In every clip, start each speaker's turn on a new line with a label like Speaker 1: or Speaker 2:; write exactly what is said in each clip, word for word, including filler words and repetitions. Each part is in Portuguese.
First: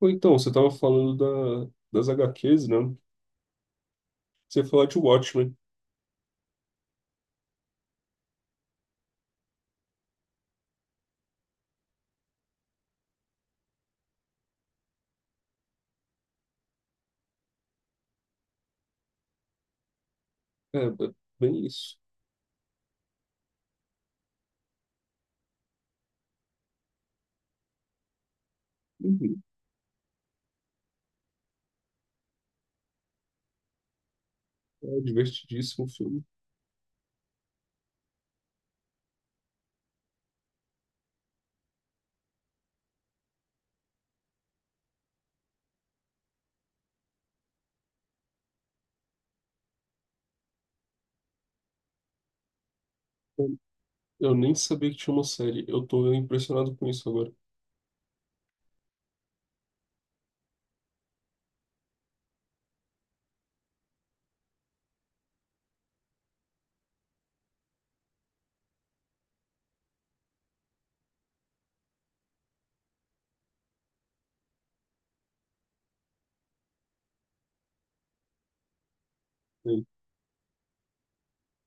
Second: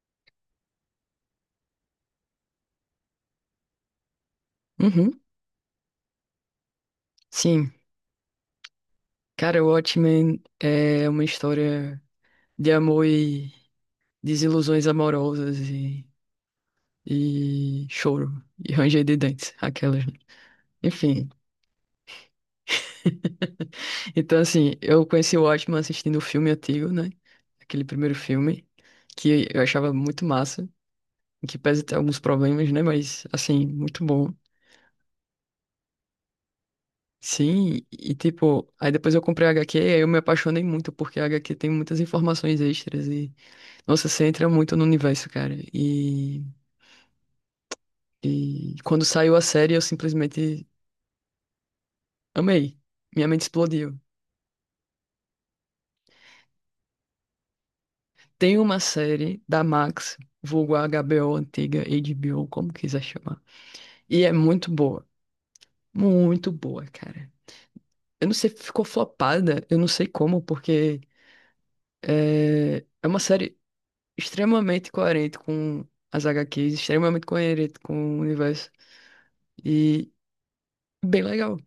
Speaker 1: Ou então, você tava falando da, das H Qs, né? Você ia falar de
Speaker 2: Uhum,
Speaker 1: Watchmen.
Speaker 2: sim. Cara, o Watchmen é uma história de amor e desilusões amorosas e, e choro e ranger de dentes, aquelas, né?
Speaker 1: É, b-
Speaker 2: Enfim.
Speaker 1: bem isso.
Speaker 2: Então, assim, eu conheci o Watchmen assistindo o filme antigo, né? Aquele primeiro filme,
Speaker 1: Uhum.
Speaker 2: que eu achava muito massa, que pese ter alguns problemas, né? Mas, assim, muito bom.
Speaker 1: É divertidíssimo o filme.
Speaker 2: Sim, e tipo, aí depois eu comprei a agá quê e aí eu me apaixonei muito, porque a agá quê tem muitas informações extras e nossa, você entra muito no universo, cara. E, e quando saiu a série, eu simplesmente amei. Minha mente
Speaker 1: Eu
Speaker 2: explodiu.
Speaker 1: eu nem sabia que tinha uma série. Eu tô impressionado com isso agora.
Speaker 2: Tem uma série da Max, vulgo agá bê ô antiga, agá bê ô, como quiser chamar. E é muito boa. Muito boa, cara. Eu não sei, ficou flopada, eu não sei como, porque é, é uma série extremamente coerente com as agá quês, extremamente coerente com o universo.
Speaker 1: Eu-
Speaker 2: E bem legal.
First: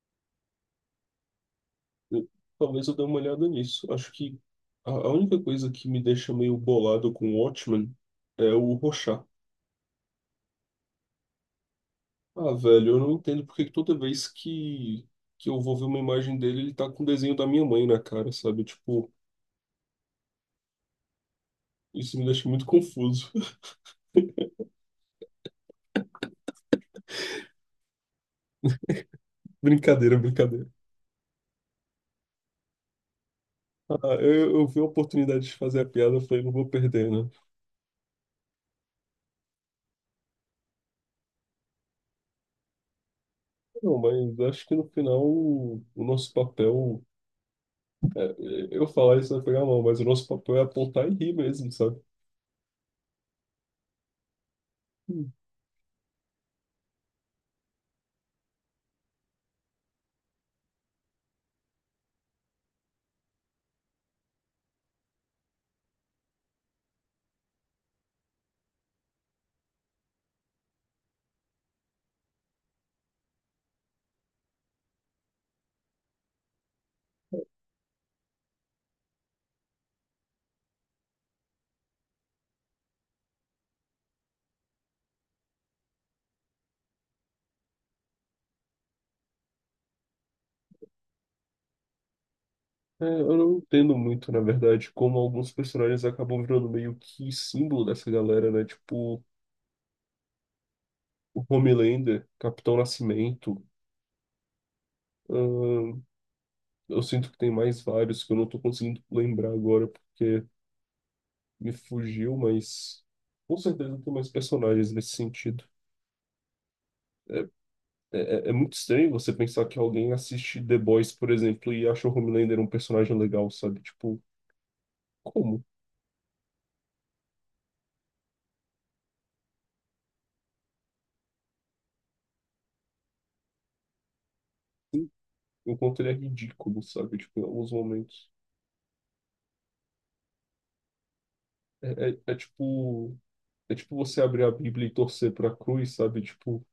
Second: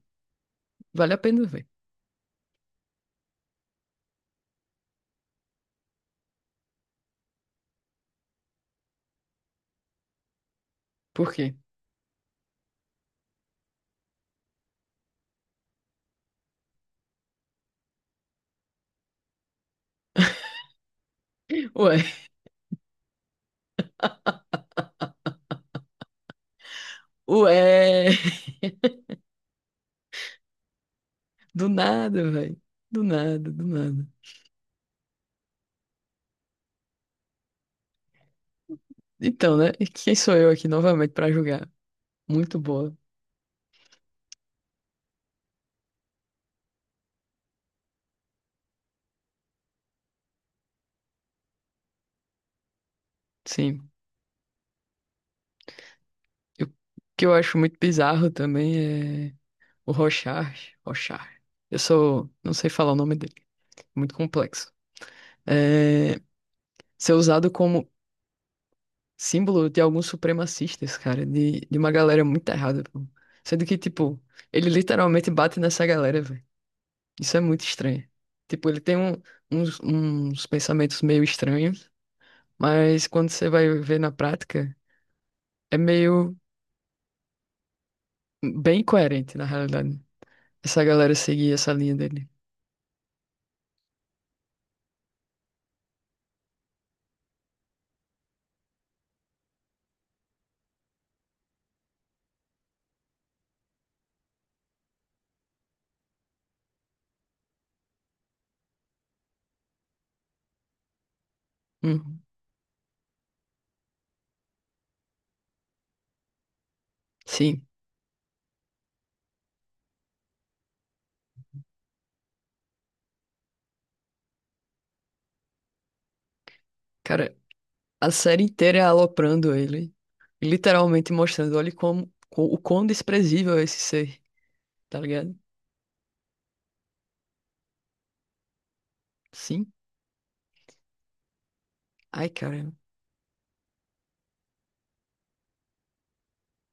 Speaker 2: Vale a pena ver.
Speaker 1: eu- talvez eu dê uma olhada nisso. Acho que a, a única coisa que me deixa meio bolado com Watchmen é o Rorschach.
Speaker 2: Por quê?
Speaker 1: Ah, velho, eu não entendo porque que toda vez que, que eu vou ver uma imagem dele, ele tá com o desenho da minha mãe na cara, sabe? Tipo,
Speaker 2: Ué.
Speaker 1: isso me deixa muito confuso.
Speaker 2: Ué,
Speaker 1: Brincadeira, brincadeira.
Speaker 2: do nada, velho. Do nada, do nada.
Speaker 1: Ah, eu, eu vi a oportunidade de fazer a piada, eu falei, não vou perder, né?
Speaker 2: Então, né? E quem sou eu aqui novamente pra julgar? Muito boa.
Speaker 1: Não, mas acho que no final o, o nosso papel, é, é, eu falar isso vai pegar mal, mas o nosso papel é apontar e rir mesmo, sabe?
Speaker 2: Sim.
Speaker 1: Hum.
Speaker 2: Eu- O que eu acho muito bizarro também é o Rochard. Rochard. Eu sou. Não sei falar o nome dele. Muito complexo. É, ser usado como símbolo de alguns supremacistas, cara. De, de uma galera muito errada, pô. Sendo que, tipo, ele literalmente bate nessa galera, velho. Isso é muito estranho. Tipo, ele tem um- uns, uns pensamentos meio estranhos. Mas quando você vai ver na prática, é meio bem coerente, na realidade. Essa galera seguir essa linha dele.
Speaker 1: É, eu não entendo muito, na verdade, como alguns personagens acabam virando meio que símbolo dessa galera, né? Tipo, o Homelander, Capitão Nascimento. ahn, eu sinto que tem mais vários que eu não tô conseguindo lembrar agora porque me
Speaker 2: Uhum.
Speaker 1: fugiu, mas com certeza tem mais personagens nesse sentido. É,
Speaker 2: Sim,
Speaker 1: É, é é muito estranho você pensar que alguém assiste The Boys, por exemplo, e acha o Homelander um personagem legal, sabe? Tipo, como?
Speaker 2: cara, a série inteira é aloprando ele, e literalmente mostrando, olha como, co- o quão desprezível é esse ser, tá ligado?
Speaker 1: O quanto ele é ridículo, sabe? Tipo, em alguns momentos.
Speaker 2: Sim.
Speaker 1: É, é,
Speaker 2: Ai,
Speaker 1: é
Speaker 2: cara,
Speaker 1: tipo. É tipo você abrir a Bíblia e torcer pra cruz, sabe? Tipo,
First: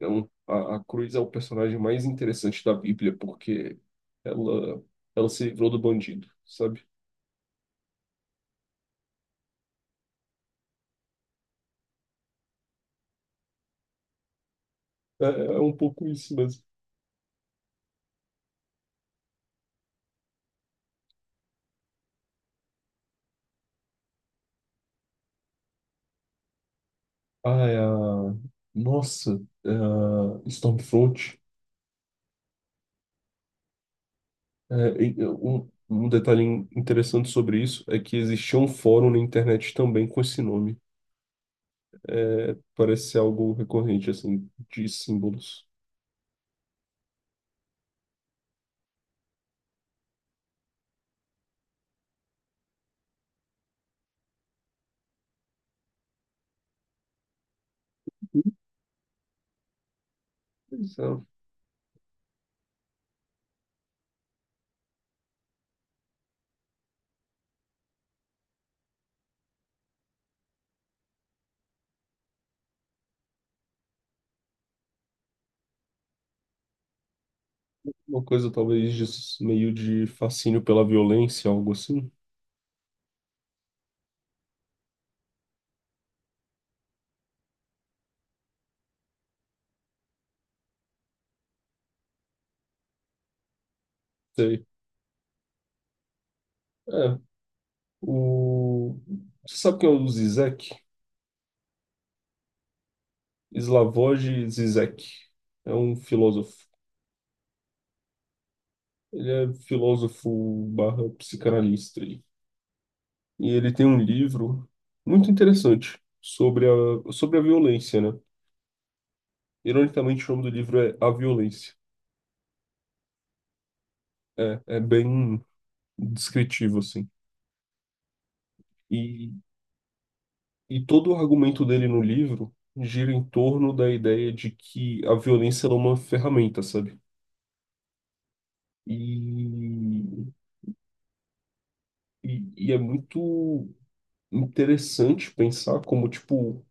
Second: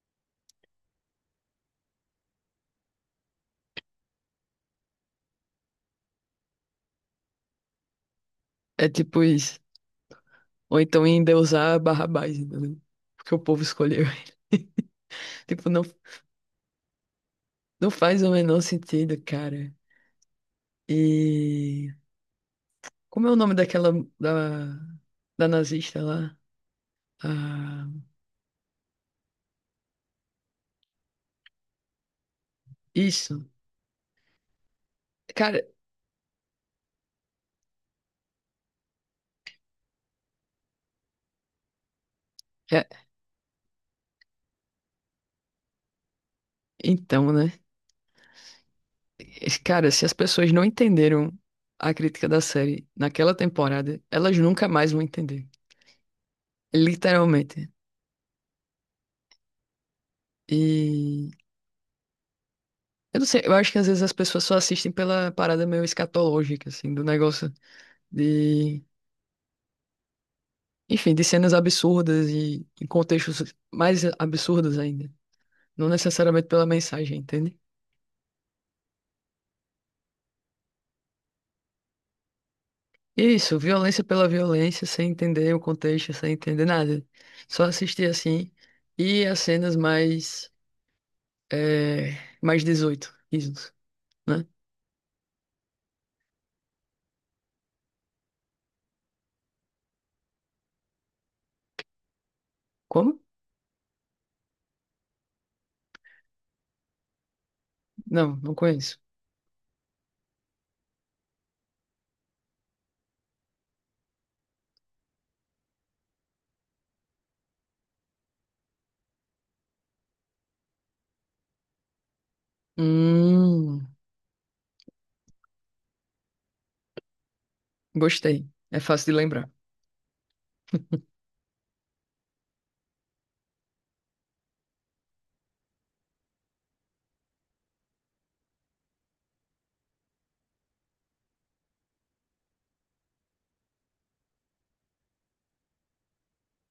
Speaker 1: é um, a, a cruz é o personagem mais interessante da Bíblia, porque ela, ela se livrou do bandido, sabe?
Speaker 2: é tipo isso. Ou então endeusar Barrabás, entendeu? Porque o povo escolheu ele.
Speaker 1: É, é é
Speaker 2: Tipo,
Speaker 1: um
Speaker 2: não,
Speaker 1: pouco isso mesmo.
Speaker 2: não faz o menor sentido, cara. E como é o nome daquela da, da nazista lá?
Speaker 1: Ah, é
Speaker 2: Ah,
Speaker 1: a... Nossa, é a Stormfront.
Speaker 2: isso.
Speaker 1: É, e,
Speaker 2: Cara,
Speaker 1: um, um detalhe interessante sobre isso é que existia um fórum na internet também com esse nome. É,
Speaker 2: é-
Speaker 1: parece ser algo recorrente, assim, de símbolos.
Speaker 2: então, né? Cara, se as pessoas não entenderam a crítica da série naquela temporada, elas nunca mais vão entender. Literalmente.
Speaker 1: Mas é
Speaker 2: E eu não sei, eu acho que às vezes as pessoas só assistem pela parada meio escatológica, assim, do negócio de, enfim, de cenas absurdas e em contextos mais absurdos ainda. Não necessariamente pela mensagem, entende?
Speaker 1: uma coisa talvez de, meio de fascínio pela violência, algo assim.
Speaker 2: Isso, violência pela violência, sem entender o contexto, sem entender nada. Só assistir assim. E as cenas mais. É, mais dezoito, isso, né?
Speaker 1: Sei. É, o... Você sabe quem é o Zizek?
Speaker 2: Como?
Speaker 1: Slavoj Zizek. É um filósofo.
Speaker 2: Não, não conheço.
Speaker 1: Ele é filósofo barra psicanalista. E ele tem um livro muito interessante sobre a, sobre a violência, né? Ironicamente, o nome do livro é A Violência.
Speaker 2: Hum,
Speaker 1: É, é bem descritivo, assim.
Speaker 2: gostei. É fácil de
Speaker 1: E,
Speaker 2: lembrar.
Speaker 1: e todo o argumento dele no livro gira em torno da ideia de que a violência ela é uma ferramenta, sabe? E, e, e é muito interessante pensar como, tipo,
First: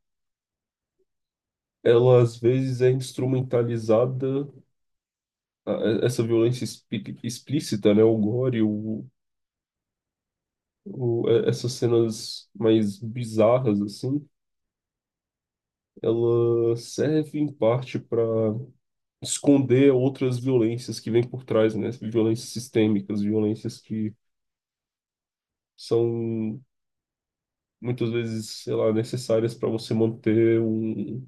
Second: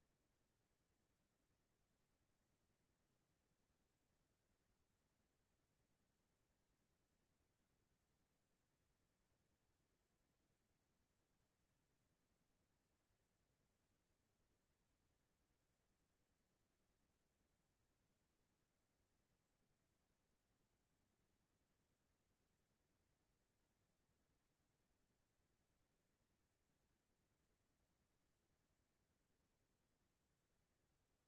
Speaker 1: ela às vezes é instrumentalizada a- essa violência explí- explícita, né, o gore, o, o- é- essas cenas mais bizarras, assim, ela serve em parte para esconder outras violências que vêm por trás, né? Violências sistêmicas, violências que são muitas vezes, sei lá, necessárias para você manter um,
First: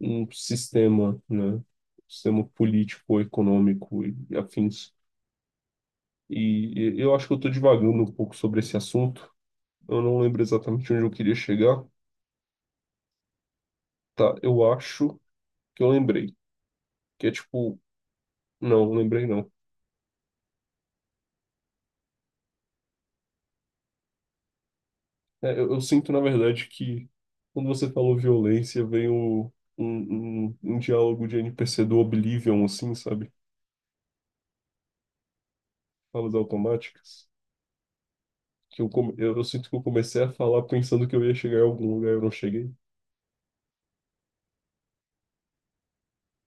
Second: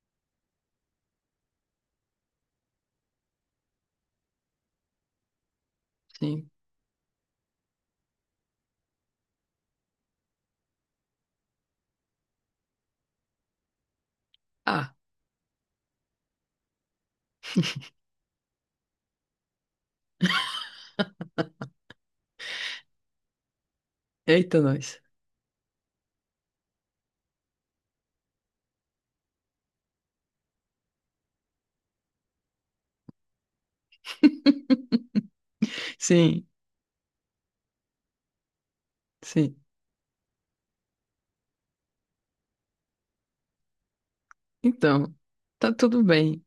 Speaker 1: um sistema, né? Um sistema político, econômico e afins.
Speaker 2: Sim.
Speaker 1: E e eu acho que eu estou divagando um pouco sobre esse assunto. Eu não lembro exatamente onde eu queria chegar. Tá, eu
Speaker 2: Ah,
Speaker 1: acho que eu lembrei que é tipo. Não, lembrei não.
Speaker 2: eita nós.
Speaker 1: É, eu, eu sinto, na verdade, que quando você falou violência, veio um, um, um diálogo de N P C do Oblivion, assim, sabe? Falas
Speaker 2: Sim,
Speaker 1: automáticas. Que eu, come- eu, eu
Speaker 2: sim.
Speaker 1: sinto que eu comecei a falar pensando que eu ia chegar em algum lugar e eu não cheguei.
Speaker 2: Então, tá tudo bem.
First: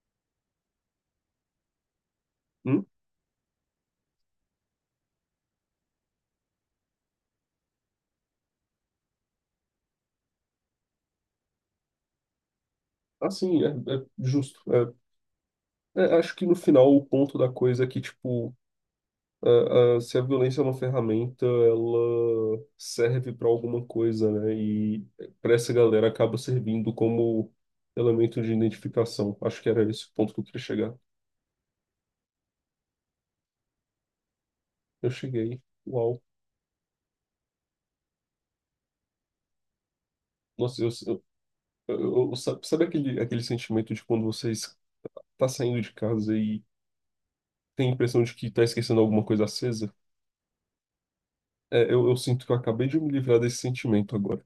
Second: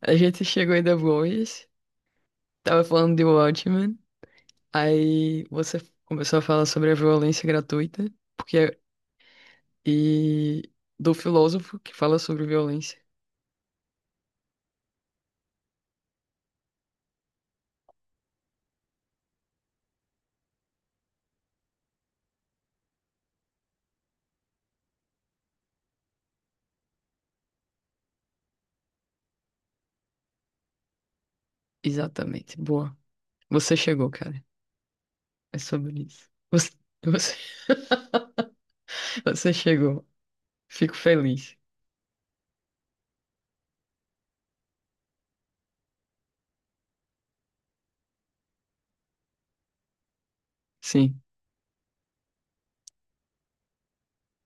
Speaker 2: A gente chegou em The Voice, tava
Speaker 1: Hum?
Speaker 2: falando de Watchmen, aí você começou a falar sobre a violência gratuita, porque e do filósofo que fala sobre violência.
Speaker 1: Assim, é, é justo. É, é, acho que no final o ponto da coisa é que, tipo, a- a- se a violência é uma ferramenta, ela serve para alguma coisa, né? E para essa galera acaba servindo como elemento de identificação. Acho que era esse o ponto que eu queria chegar.
Speaker 2: Exatamente. Boa. Você chegou, cara.
Speaker 1: Eu
Speaker 2: É
Speaker 1: cheguei.
Speaker 2: sobre
Speaker 1: Uau.
Speaker 2: isso. Você, você, você chegou.
Speaker 1: Nossa, eu,
Speaker 2: Fico
Speaker 1: eu,
Speaker 2: feliz.
Speaker 1: eu- eu- sabe, sabe aquele, aquele sentimento de quando você está saindo de casa e tem a impressão de que está esquecendo alguma coisa acesa?
Speaker 2: Sim.
Speaker 1: É, eu, eu sinto que eu acabei de me livrar desse sentimento agora.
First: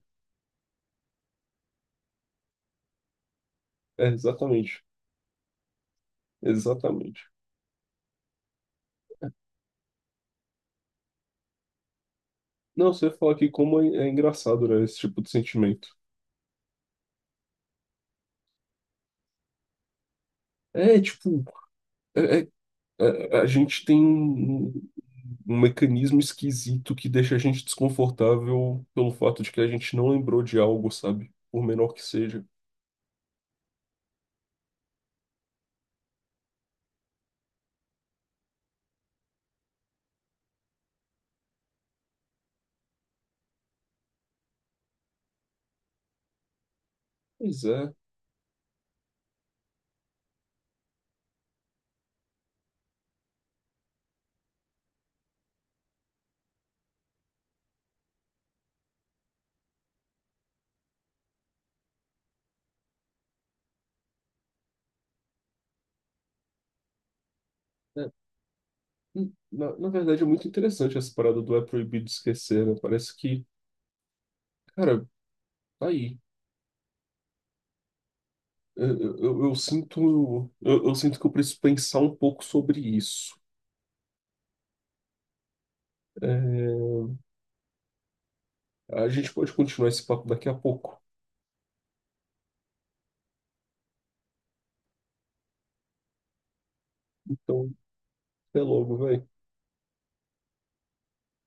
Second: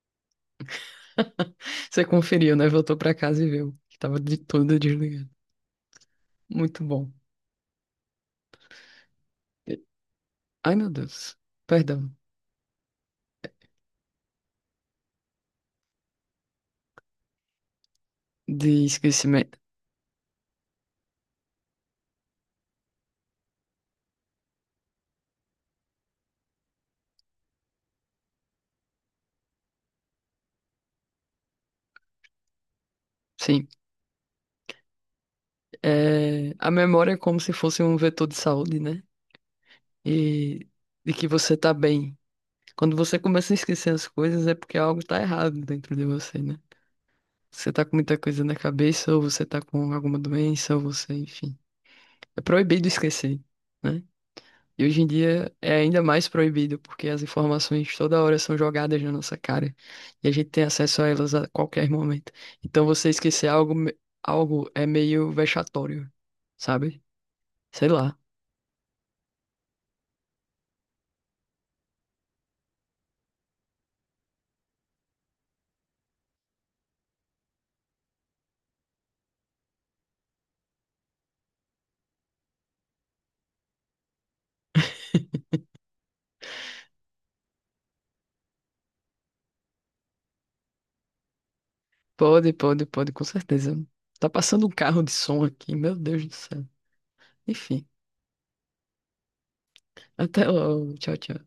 Speaker 2: Você conferiu, né? Voltou pra casa e viu que
Speaker 1: É,
Speaker 2: tava de tudo
Speaker 1: exatamente.
Speaker 2: desligado. Muito bom.
Speaker 1: Exatamente.
Speaker 2: Ai, meu Deus. Perdão.
Speaker 1: Não, você fala que como é, é engraçado, né, esse tipo de sentimento.
Speaker 2: De esquecimento.
Speaker 1: É, tipo, é- é- a gente tem um, um mecanismo esquisito que deixa a gente desconfortável pelo fato de que a gente não lembrou de algo, sabe? Por menor que seja.
Speaker 2: Sim. É, a memória é como se fosse um vetor de saúde, né? E de que você tá bem. Quando você começa a esquecer as coisas, é porque algo tá errado dentro de você, né?
Speaker 1: Pois
Speaker 2: Você tá
Speaker 1: é.
Speaker 2: com muita coisa na cabeça, ou você tá com alguma doença, ou você, enfim. É proibido esquecer, né? E hoje em dia é ainda mais proibido, porque as informações toda hora são jogadas na nossa cara. E a gente tem acesso a elas a qualquer momento. Então você esquecer algo, me- algo é meio vexatório, sabe? Sei
Speaker 1: é,
Speaker 2: lá.
Speaker 1: hum, Na, na verdade, é muito interessante essa parada do é proibido esquecer, né? Parece que, cara, tá aí. Eu, eu, eu- eu sinto, eu, eu sinto que eu preciso pensar um pouco sobre isso. É, a gente pode continuar esse papo daqui a pouco.
Speaker 2: Pode, pode, pode, com certeza. Tá passando um carro de som aqui, meu Deus do céu.
Speaker 1: Então,
Speaker 2: Enfim.
Speaker 1: até logo, velho.
Speaker 2: Até logo. Tchau, tchau.